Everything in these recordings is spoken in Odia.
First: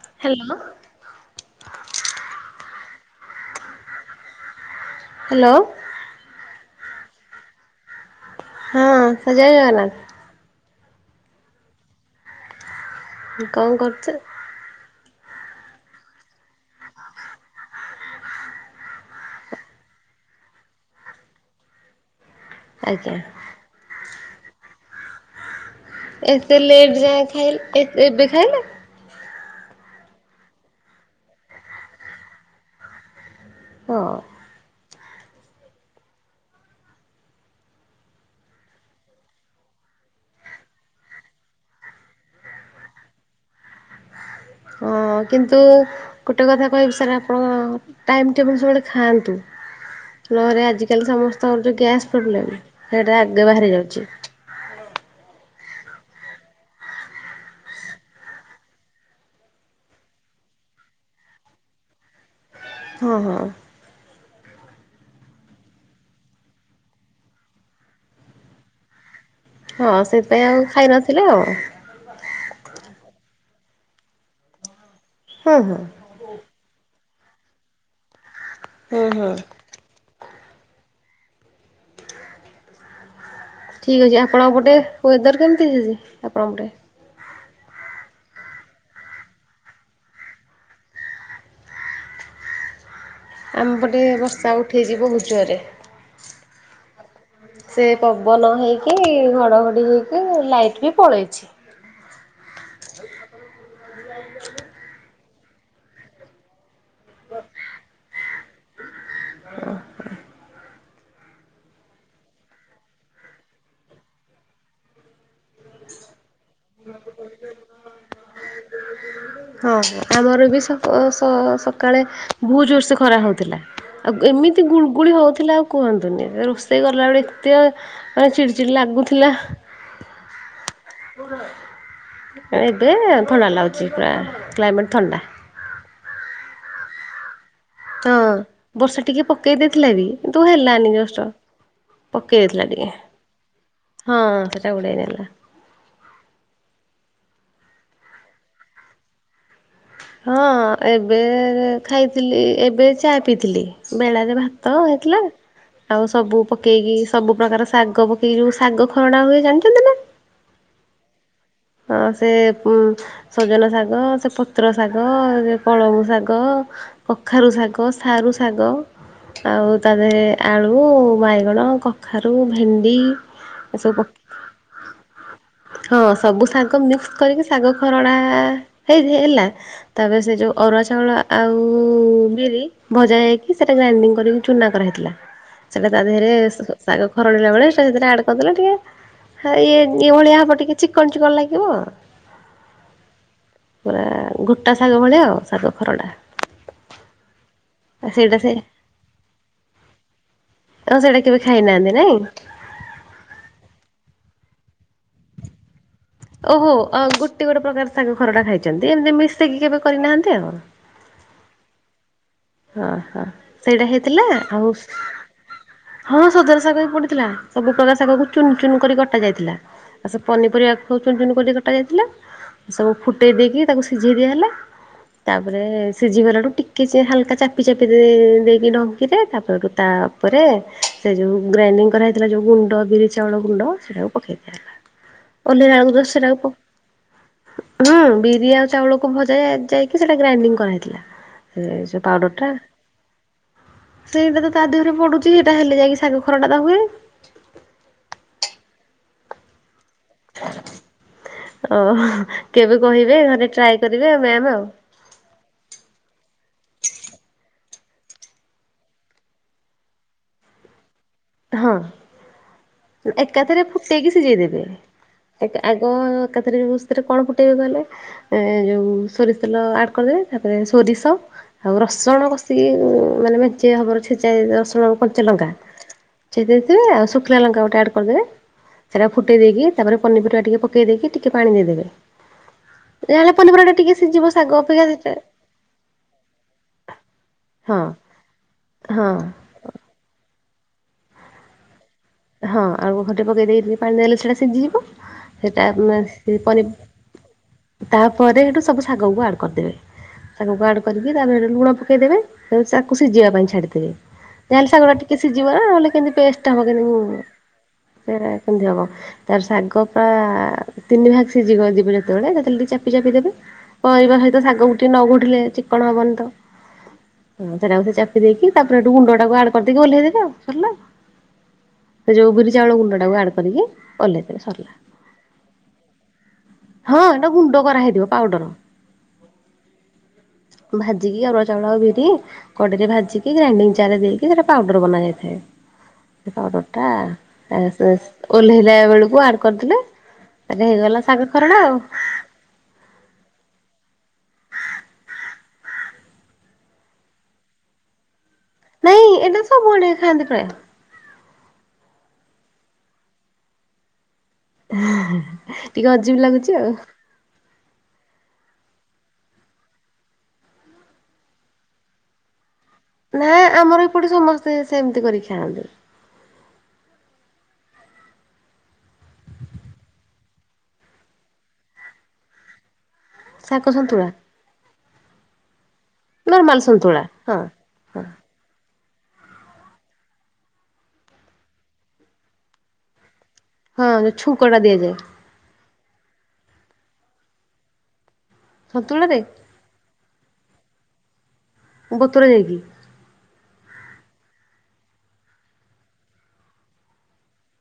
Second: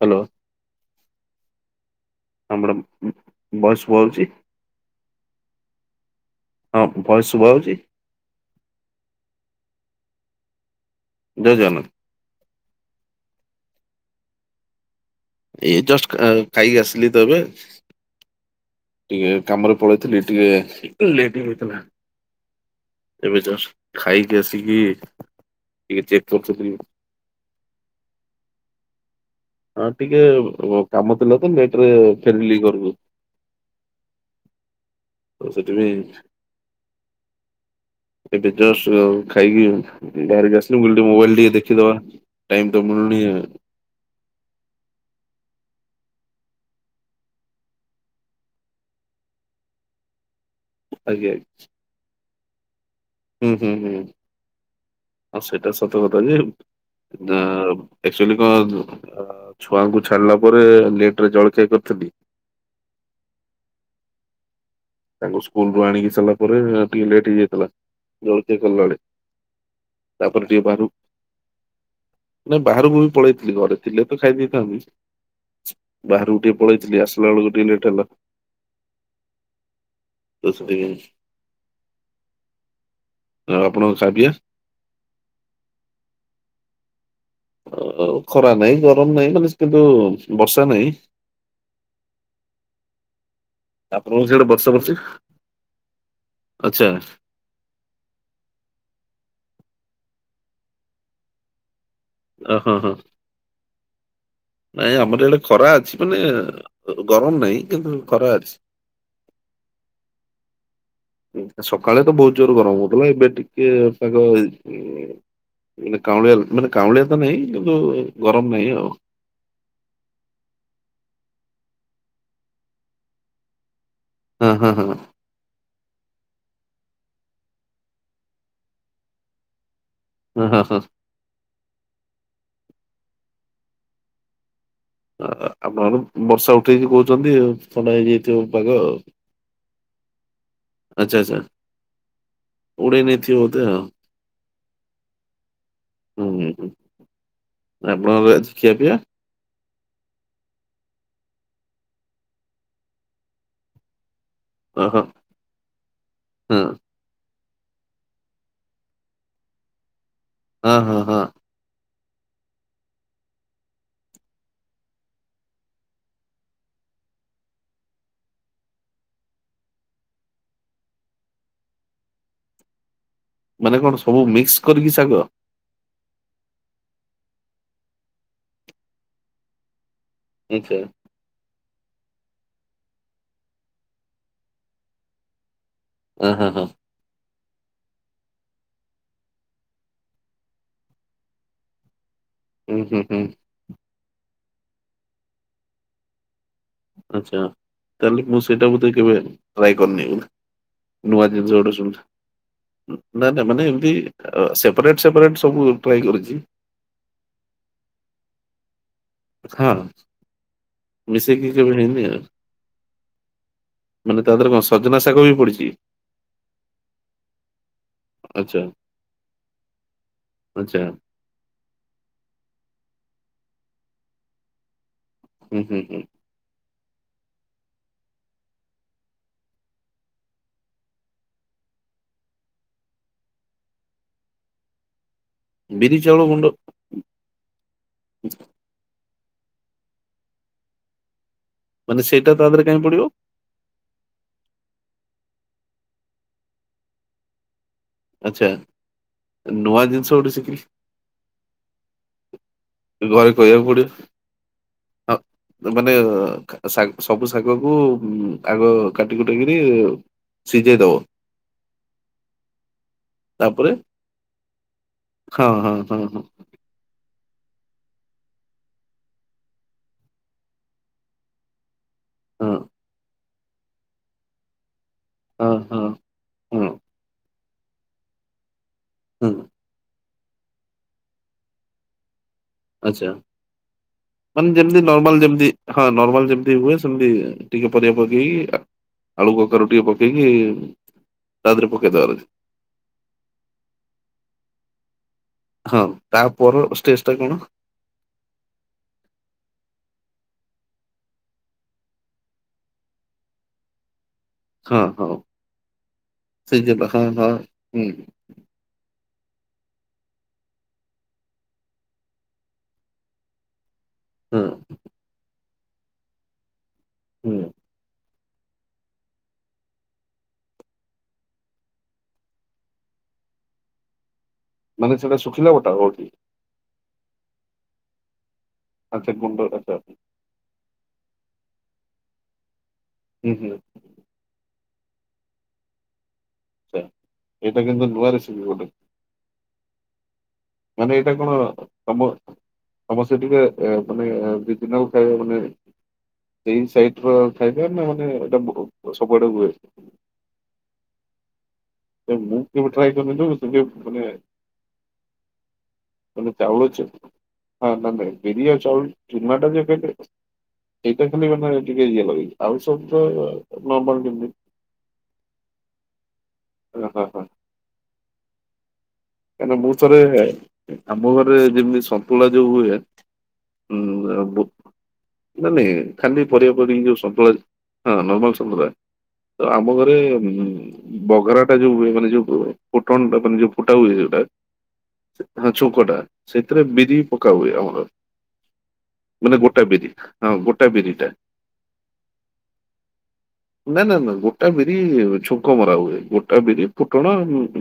ହାଲୋ। ହ୍ୟାଲୋ ହଁ ମ୍ୟାଡମ୍ ଭଏସ୍ ସୁବାଯାଉଚି। ହାଲୋ। ହଁ ଭଏସ୍ ଶୁଭା ହଉଚି? ହଁ ଜୟ ଜଗନ୍ନାଥ। ଜୟ ଜଗନ୍ନାଥ। କଣ କରୁଚ? ଏଇ ଜଷ୍ଟ ଖାଇକି ଆସିଲିତ ଏବେ। ଟିକେ କାମରେ ପଳେଇଥିଲି ଟିକେ ଲେଟ୍ ହେଇଥିଲା ଆଜ୍ଞା ଏବେ ଜଷ୍ଟ ଖାଇକି ଆସିକି ଟିକେ ଚେକ୍ ଏତେ କରୁଥିଲି ଲେଟ୍ ଯାଏ ଖାଇଲେ ଏବେ ଖାଇଲେ? ହଁ ଟିକେ କାମ ଥିଲାତ ଲେଟରେ ଫେରଲି ଘରକୁ। ହଁ। [unintelligible] ଏବେ ଜଷ୍ଟ ଖାଇକି ବାହାରିକି ଆସିଲୁ ମୁ କାଇଲି ଟିକେ ମୋବାଇଲ ଟିକେ ଦେଖିଦବା। ଟାଇମ ତ ମିଳୁନି ଆ ହଁ କିନ୍ତୁ ଗୋଟେ କଥା କହିବି ସାର୍ ଆପଣ ଟାଇମ୍ ଟେବୁଲ୍ ସବୁବେଳେ ଖାଆନ୍ତୁ। ନହରେ ଆଜି କାଲି ଆଜ୍ଞା ସମସ୍ତଙ୍କର ଯୋଉ ଗ୍ୟାସ୍ ପ୍ରୋବ୍ଲେମ ହୁଁ ହୁଁ ହୁଁ ଆଉ ସେଇଟା ସତ କଥା ଯେ ନା ଆକ୍ଚୁଲି କଣ ଛୁଆଙ୍କୁ ଛାଡିଲା ପରେ ଲେଟ ରେ ଜଳଖିଆ କରିଥିଲି। ହଁ ହଁ। ତାଙ୍କୁ ସ୍କୁଲ ରୁ ଆଣିକି ସାରିଲା ପରେ ଟିକେ ଲେଟ୍ ହେଇଯାଇଥିଲା ଜଳଖିଆ କଲା ବେଳେ। ହଁ ସେଇଥିପାଇଁ ଆଉ ଖାଇନଥିଲେ ଆଉ। ନାଇଁ ବାହାରକୁ ବି ପଳେଇଥିଲି ଘରେ ଥିଲେ ତ ଖାଇ ଦେଇେଥାନ୍ତି। ହଁ ହଁ। ବାହାରକୁ ଟିକେ ପଳେଇଥିଲ ଆସିଲା ବେଳକୁ ଟିକେ ଲେଟ୍ ହେଲା। ହୁଁ ହୁଁ। ଦ ସେ ଟିକେ ଆଉ ଆପଣଙ୍କ ଠିକ ଅଛି ଖାବିଆ ଆପଣଙ୍କ ପଟେ ୱେଦର କେମିତି [unintelligible] ଆପଣଙ୍କ ପଟେ? ଖରା ନାହିଁ ଗରମ ନାଇଁ ମାନେ କିନ୍ତୁ ବର୍ଷା ନାହିଁ। ଆମପଟେ ଆପଣଙ୍କ ସିଆଡେ ବର୍ଷା ବର୍ଷି ଉଠେଇଚି ବହୁତ ଜୋରେ। ଆଚ୍ଛା। ସେ ପବନ ହେଇକି ଘଡ଼ଘଡ଼ି ହୋଇକି ଲାଇଟ୍ ବି ପଳେଇଚି। ଆ ହଁ ହଁ। ନାଇଁ ଆମର ଏଡେ ଖରା ଅଛି ମାନେ ଗରମ ନାହିଁ କିନ୍ତୁ ଖରା ଅଛି। ଓ ହ। ସକାଳେ ତ ବହୁତ ଜୋର ଗରମ ହଉଥିଲା ଏବେ ଟିକେ ପାଗ ଉ ମ ମାନେ କାଉଁଳିଆ ମାନେ କାଉଁଳିଆ ତ ନାହିଁ କିନ୍ତୁ ଗରମ ନାହିଁ ଆଉ। ହଁ ଆମର ବି ସ ସ ସକାଳେ ଭହୁତ ଜୋରସେ ଖରା ହଉଥିଲା। ଆଉ ଗ ହଁ ଏମିତି ହଁ ହଁ ଗୁଳଗୁଳି ହଉଥିଲା ଆଉ କୁହନ୍ତୁନି ରୋଷେଇ କଲାବେଳେ ଏତେ ମାନେ ଚିଡ଼ି ଚିଡ଼ି ଲାଗୁଥିଲା। ହୁଁ ହଁ ହୁଁ। ଏବେ ଥଣ୍ଡା ଲାଗୁଚି ପୁରା କ୍ଲାଇମେଟ ଥଣ୍ଡା। ଆ ଆପଣଙ୍କ ର ବର୍ଷା ଉଠେଇଚି କହୁଚନ୍ତି ଥଣ୍ଡା ହଁ ହେଇଯାଇଥିବ ପାଗ ଆଉ। ବର୍ଷା ଟିକେ ପକେଇ ଦେଇଥିଲା ବି କିତୁ ହେଲାନି ଆଚ୍ଛା ଜଷ୍ଟ ଆଚ୍ଛା ପକେଇ ଦେଇଥିଲା ଟିକେ। ଉଡେଇ ନେଇଥିବ ବୋଧେ ଆଉ ହଁ ସେଟା ଉଡେଇନଲା। ହୁଁ ହୁଁ। ଆପଣଙ୍କର ଆଜି ଖିଆପିଆ? ହଁ ଏବେ ଏ ଖାଇଥିଲି ଏବେ ଚା ପିଇଥିଲି ବେଳାରେ ଭା ତ ଓହୋ ହେଇଥିଲା ଆଉ ସବୁ ହଁ ପକେଇକି ସବୁ ପ୍ର୍ରକାର ଶାଗ ପକେଇକି ଯୋଉ ଶାଗ ଖରଡ଼ା ହୁଏ ଜାଣିଚନ୍ତି ନା? ହଁ ହଁ ହଁ। ହଁ ସେ ଉ ସଜନ ଶାଗ ସେ ପତ୍ର ଶାଗ ସେ ପାଳଙ୍ଗ ଶାଗ କଖାରୁ ଶାଗ ସାରୁ ଶାଗ ଆଉ ତା ଦେହରେ ଆଳୁ, ବାଇଗଣ, କଖାରୁ, ଭେଣ୍ଡି ମାନେ କଣ ଏସବୁ ସବୁ ମିକ୍ସ କରିକି ଶାଗ? ହଁ ସବୁ ଶାଗ ମିକ୍ସ କରିକି ଶାଗ ଖରଡା ହେଇ ହେଲା। ତାପରେ ସେ ଯୋଉ ଆଚ୍ଛା ଅରୁଆ ଚାଉଳା ଆଉ ବିରି ଭଜା ହେଇକି ସେଟା ଗ୍ରାଇଣ୍ଡିଙ୍ଗ କରିକି ଚୁନା କରାହେଇଥିଲା। ସେଟା ତା ଅ ଦେହରେ ହଁ ହଁ ସ ଶାଗ ଖରଡିଲା ବେଳେ ସେଇଥିରେ ଆଡ଼ କରିଦେଲେ ଟିକେ ଇଏ ଏଇ ଭଳିଆ ହବ ଟିକେ ଚିକ୍ କଣ ଚିକ୍କଣ ଲାଗିବ। ହୁଁ ହୁଁ ହୁଁ। ପୁରା ଘୁଟା ଶାଗ ଭଳିଆ ଆଉ ଶାଗ ଖରଡ଼ା। ଆଚ୍ଛା ତାହେଲେ ମୁଁ ସେଇଟା ଟିକେ କେବେ ଟ୍ରାଏ କରିନେବି। ଆଉ ସେଇଟା ନୂଆ କେବେ ଜିନିଷ ଗୋଟେ ଖାଇନାହାନ୍ତି ନାଇଁ? ଶୁଣିଲି। ନା ନା ମାନେ ଏମିତି ଅ ସେପାରେଟ୍ ସେପାରେଟ୍ ସବୁ ଟ୍ରାଏ କରିଚି। ଓହୋ ଅ ଗୋଟେ ଗୋଟେ ପ୍ରକାର ଶାଗ ଖରଡ଼ା ଖାଇଛନ୍ତି ଏମିତି ମିଶେଇକି ହଁ କେବେ କରିନାହାନ୍ତି ଆଉ। ମିଶେଇକି କେବେ ହେଇନି ଆଉ। ହଁ ହଁ ସେଇଟା ମାନେ ହେଇଥିଲେ ତା ଦେହରେ କଣ ଆଉ ସଜନା ଶାଗ ବି ପଡିଛି ହଁ ସଜନା ଶାଗ ବି ପଡିଥିଲା ସବୁ ପ୍ରକାର ଶାଗକୁ ଚୁନ ଆଚ୍ଛା। ଚୁନ କରି କଟା ଯାଇଥିଲା। ଆସ ଆଚ୍ଛା ପନିପରିବାକୁ ଚୁନ ଚୁନ କରିବା। ଫୁଟା ଯାଇଥିଲା ସବୁ ଫୁଟେଇ ଦେଇକି ତାକୁ ସିଝେଇ ଦିଆ ହେଲା। ହୁଁ ତାପରେ ହୁଁ ହୁଁ ସିଝିଗଲାଠୁ ଟିକେ ଯେ ହାଲକା ଚାପି ଚାପି ଦେଇ ଦେଇକି ଡ଼ଙ୍କିରେ ତା ପରକୁ ତା ଉପରେ ସେ ଯେଉଁ ଗ୍ରାଇଣ୍ଡିଙ୍ଗ କରା ସେଟା ଯେଉଁ ଗୁଣ୍ଡ ବିରି ଚାଉଳ ଗୁଣ୍ଡ ସେଇଟାକୁ ପକେଇଦବା। ଓହ୍ଲେଇଲା ବେଳକୁ ବିରି ଚାଉଳ ବସିଲା ଗୁଣ୍ଡ ବେଳକୁ ହୁଁ ବିରି ଆଉ ଚାଉଳକୁ ଭଜା ଯା ଯାଇକି ସେଟା ଗ୍ରାଇଣ୍ଡିଙ୍ଗ କରାହେଇଥିଲା ମାନେ ସେ ସେଇଟା ପାଉଡର ତା ଟା ଉପରେ କଣ ପଡିବ? ସେଇଟା ତ ତା ଦେହରେ ପଡୁଛି ଏଇଟା ହେଲେ ଯାଇକି ଶାଗ ଖରଡ଼ାଟା ହୁଏ। ଆଚ୍ଛା ନୂଆ ଜିନିଷ ଗୋଟେ ଶିଖିଲି। ଓହୋ କେବେ କହିବେ ଘରେ କହିବାକୁ ଟ୍ରାଏ ପଡିବ। କରିବେ ମ୍ୟାମ୍ ଆଉ। ହଁ ମାନେ ଶାଗ ସବୁ ଶାଗ କୁ ଆଗ କାଟି କୁଟିକିରି ସିଝେଇ ଦବ। ହଁ। ଏକାଥରେ ତାପରେ ଫୁଟେଇକି ସିଝେଇଦେବେ ହଁ ଏକା ହଁ ଆଗ ହଁ ହଁ ଏକାଥରେ ସେଥିରେ କଣ ଫୁଟେଇବେ କହିଲେ? ଏ ଯୋଉ ସୋରିଷ ତେଲ ଆଡ କରିଦେବେ ତାପରେ ସୋରିଷ ଆଉ ରସ ସେଗୁଡ଼ା ହଁ ବସେଇକି ମାନେ ମେଞ୍ଚିଏ ଭାବରେ ଛେଚା ହେଇ ରସୁଣ ଆଉ ହଁ କଞ୍ଚାଲଙ୍କା। ଛେଚି ହଁ ହଁ ଦେଇଥିବେ ଆଉ ଶୁଖିଲା ଲଙ୍କା ଗୋଟେ ଆଡ୍ କରିଦେବେ ସେଇଟାକୁ ହଁ ଫୁଟେଇ ଦେଇକି ତାପରେ ପନିପରିବା ଟିକେ ପକେଇ ଦେଇକି ଟିକେ ପାଣି ଦେଇଦେବେ ଆଚ୍ଛା ଯାହା ହେଲେ ପନିପରିବାଟା ଟିକେ ସିଝିବ ଶାଗ ମାନେ ଯେମିତି ଅପେକ୍ଷା ନର୍ମାଲ ଯେମିତି ହଁ ନର୍ମାଲ ଯେମିତି ହୁଏ ସେମିତି ଟିକେ ହଁ ପରିବା ପକେଇକି ଆ ହଁ। ଆଳୁ ପତର ଟିକେ ପକେଇକି ତା ଦେହରେ ପକେଇଦବା ପରେ। ହଁ ଆଉ ଘୋଟି ପକେଇ ଦେଇ ଟିକେ ପାଣି ଦେଇଦେଲେ ସେଇଟା ସିଝିଯିବ। ସେଇଟା ହଁ ମାନେ ତା ସେ ପର କରି ଷ୍ଟେଜ ଟା କଣ ତାପରେ ସେଠୁ ସବୁ ଶାଗକୁ ଆଡ୍‌ କରିଦେବେ। ଶାଗକୁ ଆଡ୍‌ କରିକି ତାପରେ ସେଇଠୁ ଲୁଣ ପକେଇଦବେ ତାପରେ ତାକୁ ସିଝିବା ପାଇଁ ଛାଡିଦେବେ। ଯାହାହେଲେ ହଁ ଶାଗଟା ହଁ ଟିକେ ସିଝିବ ନା ନହେଲେ କେମିତି ପେଷ୍ଟଟା ହବ କେମିତି। ହୁଁଁ। ସେଇଟା କେମିତି ହବ? ତାପରେ ଶାଗ ପୁରା ତିନି ଭାଗ ସିଝିଗ ଯିବ ଯେତେବେଳେ ତା ଦେହରେ ଟିକେ ଚାପି ଚାପି ଦେବେ। ପରିବା ସହିତ ହଁ ଶାଗକୁ ଟିକେ ନ ଘୋଟିଲେ ଚିକ୍କଣ ହବନି ତ। ହୁଁ ହଁ ସେଇଟାକୁ ସେ ଚାପି ପି ଦେଇକି ତାପରେ ସେଇଠୁ ଗୁଣ୍ଡଟାକୁ ଆଡ କରିଦେଇକି ଓହ୍ଲେଇ ଦେବେ ଆଉ ସରିଲା ଆଉ। ସେ ଯେଉଁ ବିରି ଚାଉଳ ଗୁଣ୍ଡ ଟାକୁ ଆଡ କରିକି ଓହ୍ଲେଇ ଦେବେ ସରିଲା। ମାନେ ସେଇଟା ଶୁଖିଲା ଘୋଟା ହେବ କି? ହଁ ଏଇଟା ଗୁଣ୍ଡ କରା ହେଇଥିବ ପାଉଡର। ଆଛା ଗୁଣ୍ଡ ଆଛା। ଭାଜିକି ଅରୁଆ ଚାଉଳ ଆଉ ବିରି କଡ଼େଇରେ ଭାଜିକି ହୁଁ ଗ୍ରାଇଣ୍ଡିଙ୍ଗ ଜାରରେ ଦେଇକି ସେଇଟା ପାଉଡ଼ର ବନା ଯାଇଥାଏ। ଆଚ୍ଛା ପାଉଡ଼ରଟା ଏଇଟା ଏସ୍ କିନ୍ତୁ ଏସ୍ ନୂଆ ରେସିପି ଗୋଟେ ଓହ୍ଲେଇଲା ବେଳକୁ ଆଡ କରିଦେଲେ ତାପରେ ହେଇଗଲା ଶାଗ ଅବ ଖରଡ଼ା ଆଉ ଅବ ଅବଶ୍ୟ ଟିକେ ଏ ମାନେ ଏ ଦି ତିନିଟାକୁ ଖାଇବା ମାନେ ସେଇ ସାଇଟ ର ଖାଇବା ନା ମାନେ ଏଇଟାକୁ ନାଇଁ ଏଇଟା ସବୁଆଡେ ଖାଆନ୍ତି ପ୍ରାୟ। ନାଇଁ ମୁଁ କେବେ ଟ୍ରାଏ କରିନି ତ ମତେ ଟିକେ ଭଲ ଲାଗେନି। ଟିକେ ଅଜିବ ଲାଗୁଛି ଆଉ [inaudible] ହଁ ନ ବିରିୟା ଚାଉଳ ଚୁନାଟା ଯେ କେ। [unintelligible] ସେ ସେମିତି କରିକି ଖାଆନ୍ତି। ଓ ହୋ ହଁ। କାଁକ ମୁଁ ଥରେ ଆମ ଘରେ ଯେମିତି ସନ୍ତୁଳା ଯୋଉ ହୁଏ ଶାଗ ସନ୍ତୁଳା ନ ନାଇଁ ଖାଲି ପରିବା ନର୍ମାଲ ପଡିକି ଯୋଉ ସନ୍ତୁଳା ସଫଳ ହଁ। ହଁ ନର୍ମାଲ ସନ୍ତୁଳା। ତ ଆମ ଘରେ ଉଁ ବଗରା ଟା ଯୋଉ ହୁଏ ମାନେ ଯୋଉ ଫୋଟଣ ଟା ମାନେ ଯୋଉ ଫୁ ହଁ ଯୋଉ ଛୁଙ୍କଟା ଦିଆଯାଏ। ହ ଛୁଙ୍କଟା ସେଥିରେ ବିରି ପକା ହୁଏ ଆମର ସନ୍ତୁଳାରେ ମାନେ ଗୋ ଟା ବିରି ହଁ ଗୋଟା ବିରି ଟା। ବତୁରେ ଦେଇକି। ନାଇଁ ନା ନା ଗୋଟା ବିରି ଛୁଙ୍କ ମରା ହୁଏ ଗୋଟା ବିରି ଫୁଟଣ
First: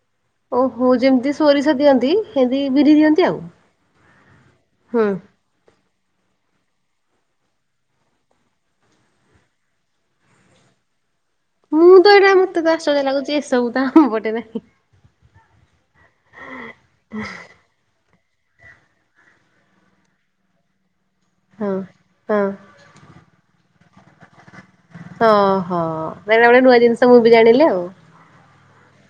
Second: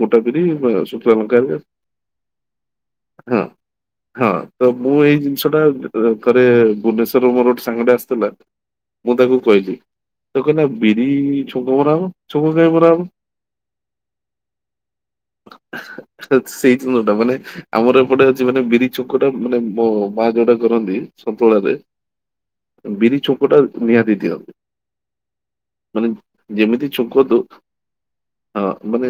ଗୋଟା ବିରି ହ ଓହୋ ଯେମିତି ହୁଁ ସୋରିଷ ଦିଅନ୍ତି ସେମିତି ବିରି ଦିଅନ୍ତି ଆଉ। ହ ତ ମୁଁ ହୁଁ ଏଇ ଛଟା କରେ ଭୁବନେଶ୍ଵର ମୋର ଗୋଟେ ସାଙ୍ଗଟେ ଆସିଥିଲା ମୁଁ ତାଙ୍କୁ କହିଲି ତ କହିଲା ବିରି ଛୁ ମୁଁ ତ ଏଇଟା ମତେ ଆଶ୍ଚର୍ଯ୍ୟ ଲାଗୁଛି ଏସବୁ ତ ଆମପଟେ ନାହିଁ। ସେଇ ଦିନ ଟା ମାନେ ଆମର ଏପଟେ ଅଛି ମାନେ ବିରି ଚୋକଟା ମାନେ ମୋ ମା ଯୋଉଟା କରନ୍ତି। ସନ୍ତୁଳା ରେ ହଁ ହଁ ବିରି ଛୁଙ୍କ ଟା ନିହାତି ଦିଅ। ହ ହ ବେଳେ ବେଳେ ନୂଆ ଯେମିତି ଜିନିଷ ଛୁଙ୍କ ମୁଁ ବି ଦଉ ଜାଣିଲି ଆଉ। ହଁ ମାନେ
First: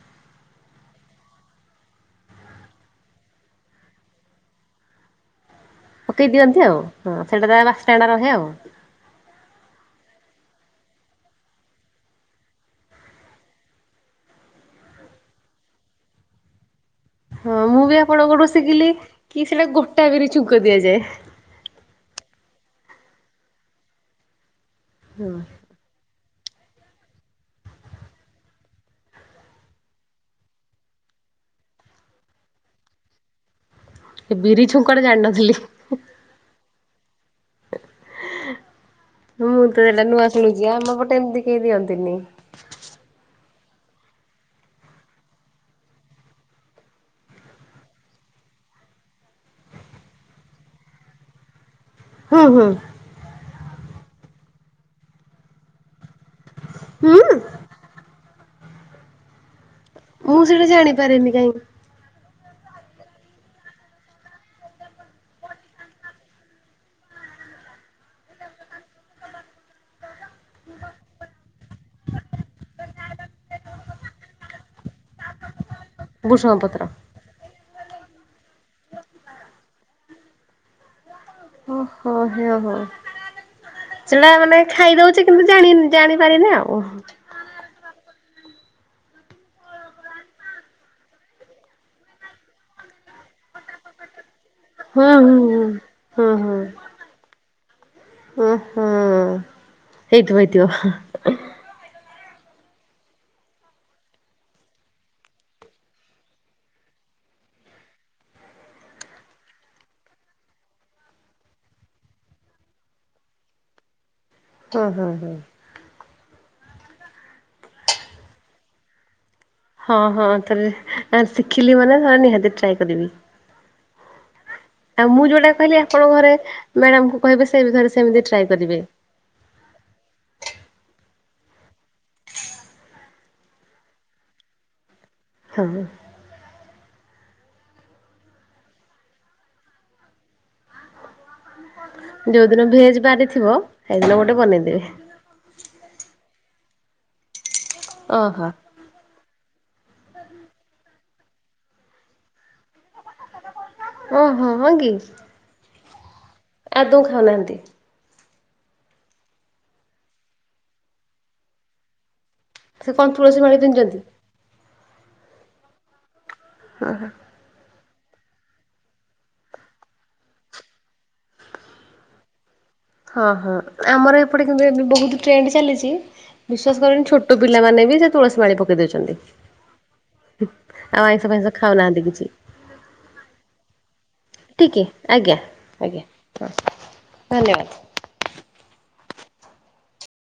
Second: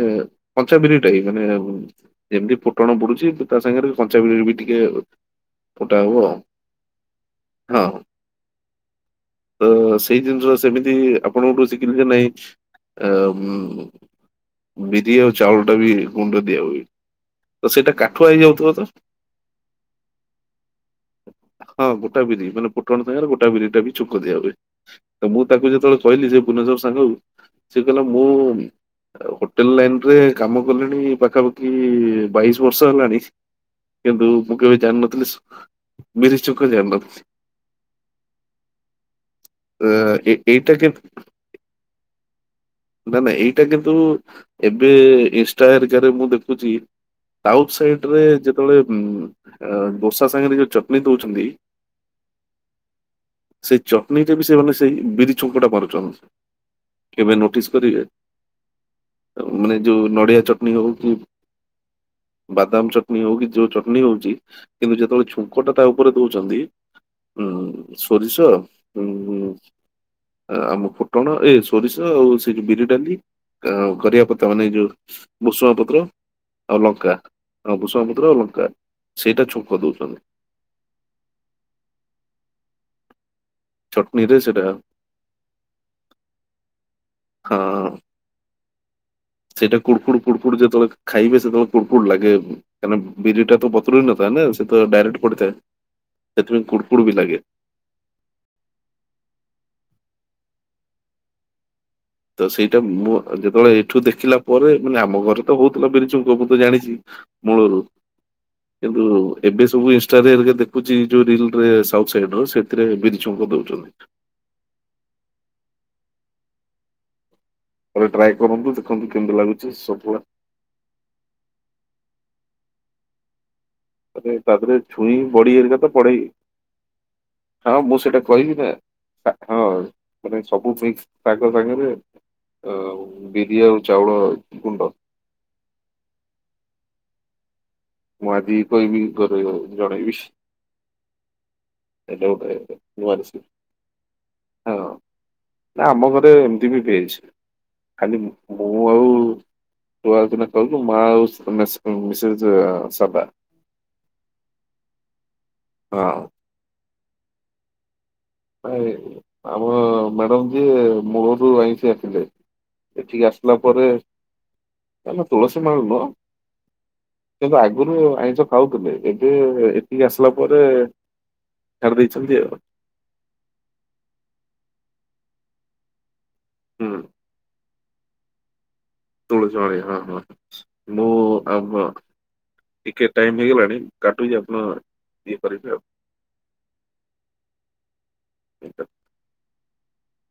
ପଞ୍ଚାବିରି ଟାଇ। ମାନେ ଯେମିତି ଫୁଟଣ ପଡୁଚି ତା ସାଙ୍ଗରେ କଞ୍ଚାବିରି ବି ଟିକେ ଫୁଟା ହବ ପକେଇ ଦିଅନ୍ତି ଆଉ ହଁ ସେଇଟା ତ ବାସ୍ନା ଟା ରହେ ଆଉ। ଆ ସେଇ ଜିନିଷ ସେମିତି ଆପଣ କୋଠୁ ଶିଖିଲି ଯେ ନାଇଁ। ଆ ଉଁ ବିଦି ଓ ଚାଉଳ ଟା ବି ଗୁଣ୍ଡ ଦିଆ ହୁଏ। ହଁ ତ ମୁଁ ସେଇଟା ବି କାଠୁଆ ଆପଣଙ୍କଠୁ ହେଇଯାଉଥିବ ତ ଶିଖିଲି କି ସେଇଟା ଗୋଟା ବିରି ଛୁଙ୍କ ଦିଆଯାଏ। ହଁ ଗୋଟା ବିରି ମାନେ ଫୁଟଣ ସାଙ୍ଗରେ ଗୋଟା ବିରି ଟା ବି ଛୁଙ୍କ ଦିଆ ହୁଏ ତ ମୁଁ ତାକୁ ଯେତେବେଳେ କହିଲି ସେ ଭୁବନେଶ୍ୱର ସାଙ୍ଗ କୁ ସେ କହିଲା ମୁଁ ହୋଟେଲ ଲାଇନ୍ ରେ କାମ କଲି ଣି ପାଖାପାଖି ବାଇଶି ବର୍ଷ ହେଲାଣି କିନ୍ତୁ ଏ ମୁଁ ବିରି କେବେ ଛୁଙ୍କଟା ଜାଣିନଥିଲି ବିରି ଛୁଙ୍କ ଜାଣିନଥିଲି। ମୁଁ ତ ଅ, ଦେଲା ନୂଆ ଏ- ଶୁଣୁଛି ଏଇଟା ଆମ କିନ୍ତୁ ପଟେ ଏମିତି କେହି ଦିଅନ୍ତିନି। ନା ନା ଏଇଟା କିନ୍ତୁ ଏବେ ଇନ୍ଷ୍ଟା ହେରିକା ରେ ମୁଁ ଦେଖୁଛି ସାଉଥ୍ ସାଇଡ୍ ରେ ଯେତେବେଳେ ଉମ ଅ ଦୋସା ସାଙ୍ଗରେ ଯୋଉ ଚଟଣି ଦଉଛନ୍ତି ହୁଁ ହୁଁ। ସେଇ ଚଟଣିଟା ବି ସେମାନେ ସେଇ ବିରି ଛୁଙ୍କଟା ମାରୁଛନ୍ତି ହୁଁ କେବେ ନୋଟିସ୍ କରିବେ ଆଉ ମାନେ ଯୋଉ ମୁଁ ନଡ଼ିଆ ସେଇଟା ଚଟଣି ହଉ କି ଜାଣିପାରେନି କାହିଁ ବାଦାମ ଚଟଣି ହଉ କି ଯୋଉ ଚଟଣି ହଉଛି କିନ୍ତୁ ଯେତେବେଳେ ଛୁଙ୍କ ଟା ତା ଉପରେ ଦଉଛନ୍ତି ହୁଁ ସୋରିଷଁ ଉମ ଆମ ଫୁଟଣ ଏ ସୋରିଷ ଆଉ ସେ ବିରି ଡାଲି ଆ କରିବାପତ୍ତା ମାନେ ଯୋଉ ଭୂଷଙ୍ଗ ପତ୍ର ଭୃଷଙ୍ଗ ଆଉ ପତ୍ର। ଲଙ୍କା ଆଉ ଭୁସଙ୍ଗ ପତ୍ର ଅଉ ଲଙ୍କା ସେଇଟା ଛୁଙ୍କ ଦଉଛନ୍ତି। ଓ ହୋ ହେଅ ହ। ସେଟା ଚଟଣିରେ ମାନେ ସେଇଟା ଖାଇଦଉଛି କିନ୍ତୁ ଜାଣିନି ଜାଣି ପାରେନି ଆଉ। ହଁ। ସେଇଟା କୁଡ଼ୁକୁଡ଼ୁ କୁଡ଼ୁକୁଡ଼ୁ ଯେତେବେଳେ ଖାଇବେ ସେତେବେଳେ କୁଡ଼ୁ କୁଡ଼ୁ ଲାଗେ। କାରଣ ବିରିଟା ତ ବତୁରେହେଇ ନଥାଏ ନା ସେ ତ ହଁ ଡାଇରେକ୍ଟ ପଡ଼ି ଥାଏ ହଁ ହଁ ହଁ ହଁ ସେଥିପାଇଁ କୁଡ଼କୁଡ଼ ବି ଲାଗେ। ଓ ହଁ ହେଇଥିବ ହେଇଥିବ। ତ ସେଇଟା ମୁଁ ଯେତେବେଳେ ଏଇଠୁ ଦେଖିଲା ପରେ ମାନେ ଆମ ଘରେ ତ ହଉଥିଲା ବିରିଛୁଙ୍କ ମୁ ତ ଜାଣିଛି ମୁଳରୁ କିନ୍ତୁ ଏବେ ସବୁ ଇନ୍‌ଷ୍ଟାରେ ହେରିକା ଦେଖୁଛି ଯୋଉ ରିଲ୍ ରେ ସାଉଥ୍ ସାଇଡ୍ ର ସେଥିରେ ବିରିଛୁଙ୍କ ଦଉଛନ୍ତି। ହୁଁ ହୁଁ ହୁଁ। ଥରେ ଟ୍ରାଏ କରନ୍ତୁ ଦେଖନ୍ତୁ କେମିତି ଲାଗୁ ହଁ ହଁ ଥରେ ଆ ଶିଖିଲି ମାନେ ହଁ ନିହାତି ଟ୍ରାଏ କରିବି। ମାନେ ତା ଦେହରେ ଆଉ ଛୁଇଁ ମୁଁ ବଡି ଯୋଉଟା ହେରିକା କହିଲି ତ ଆପଣଙ୍କ ପଡେ ଘରେ ମ୍ୟାଡାମ୍ କୁ କହିବେ ସେ ବି ହଁ ଘରେ ମୁଁ ସେଇଟା ସେମିତି ଟ୍ରାଏ କହିବି ନା। କରିବେ। [unintelligible] ମାନେ ସବୁ ମିକ୍ସ ପାଗ ସାଙ୍ଗରେ ଆ ବିରି ଆଉ ଚାଉଳ ଗୁଣ୍ଡ ହଁ। ମୁଁ ଆଜିି କହବିି ଘରେ ଜଣେଇବି। ଏଇଟା ଯୋଉ ଗୋଟେ ଦିନ ଭେଜ୍ ନୂଆ ରେସିପି ବାରିଥିବ ସେଇଦିନ ଗୋଟେ ବନେଇ ହଁ ଦେବେ। ନା ଆମ ଘରେ ଏମିତି ବି ଭେଜ୍‌ ଖାଲି ଓହୋ। ମୁଁ [unintelligible] ଓହୋ ହ କି? ହଁ। ଏଦୌ ଖାଉନାହାନ୍ତି? ନାଇ ଆମ ମ୍ୟାଡ଼ମ୍ ଯିଏ ମୂଳରୁ ଆଇଁଷିଆ ଥିଲେ ସେ କଣ ଏଠିକି ତୁଳସୀ ଆସିଲା ମାଳି ପରେ ପିନ୍ଧଛନ୍ତି? [unintelligible] ତୁଳସୀ ମାଳ ନୁହଁ। ହଁ ହାଁ। କିନ୍ତୁ ଆଗରୁ ଆଇଁଷ ଖାଉଥିଲେ ଏବେ ଏଠିକି ଆସିଲା ପରେ ଛାଡ଼ିଦେଇଛନ୍ତି ଆଉ। ହଁ ହଁ ଆମର ଏପଟେ କିନ୍ତୁ ଏ ବହୁତ ଟ୍ରେଣ୍ଡ ଚାଲିଛି। ବିଶ୍ୱାସ ହୁଁ କରିବେନି ଛୋଟ ପିଲାମାନେ ବି ସେ ତୁଳସୀ ମାଳି ପକେଇ ଦଉଛନ୍ତି। ତୁଳସୀ ମାଳି ହଁ ହଁ ମୁଁ ଆଇଁଷ ଫାଇଁଷ ଆମ ଖାଉନାହାନ୍ତି କିଛି। ଟିକେ ଟାଇମ ହେଇଗଲାଣି। କାଟୁଛି ଆପଣ ଠିକି ଆଜ୍ଞା ଇଏ କରିବେ ଆଉ। ଆଜ୍ଞା ହଁ ଧନ୍ୟବାଦ। [inaudible]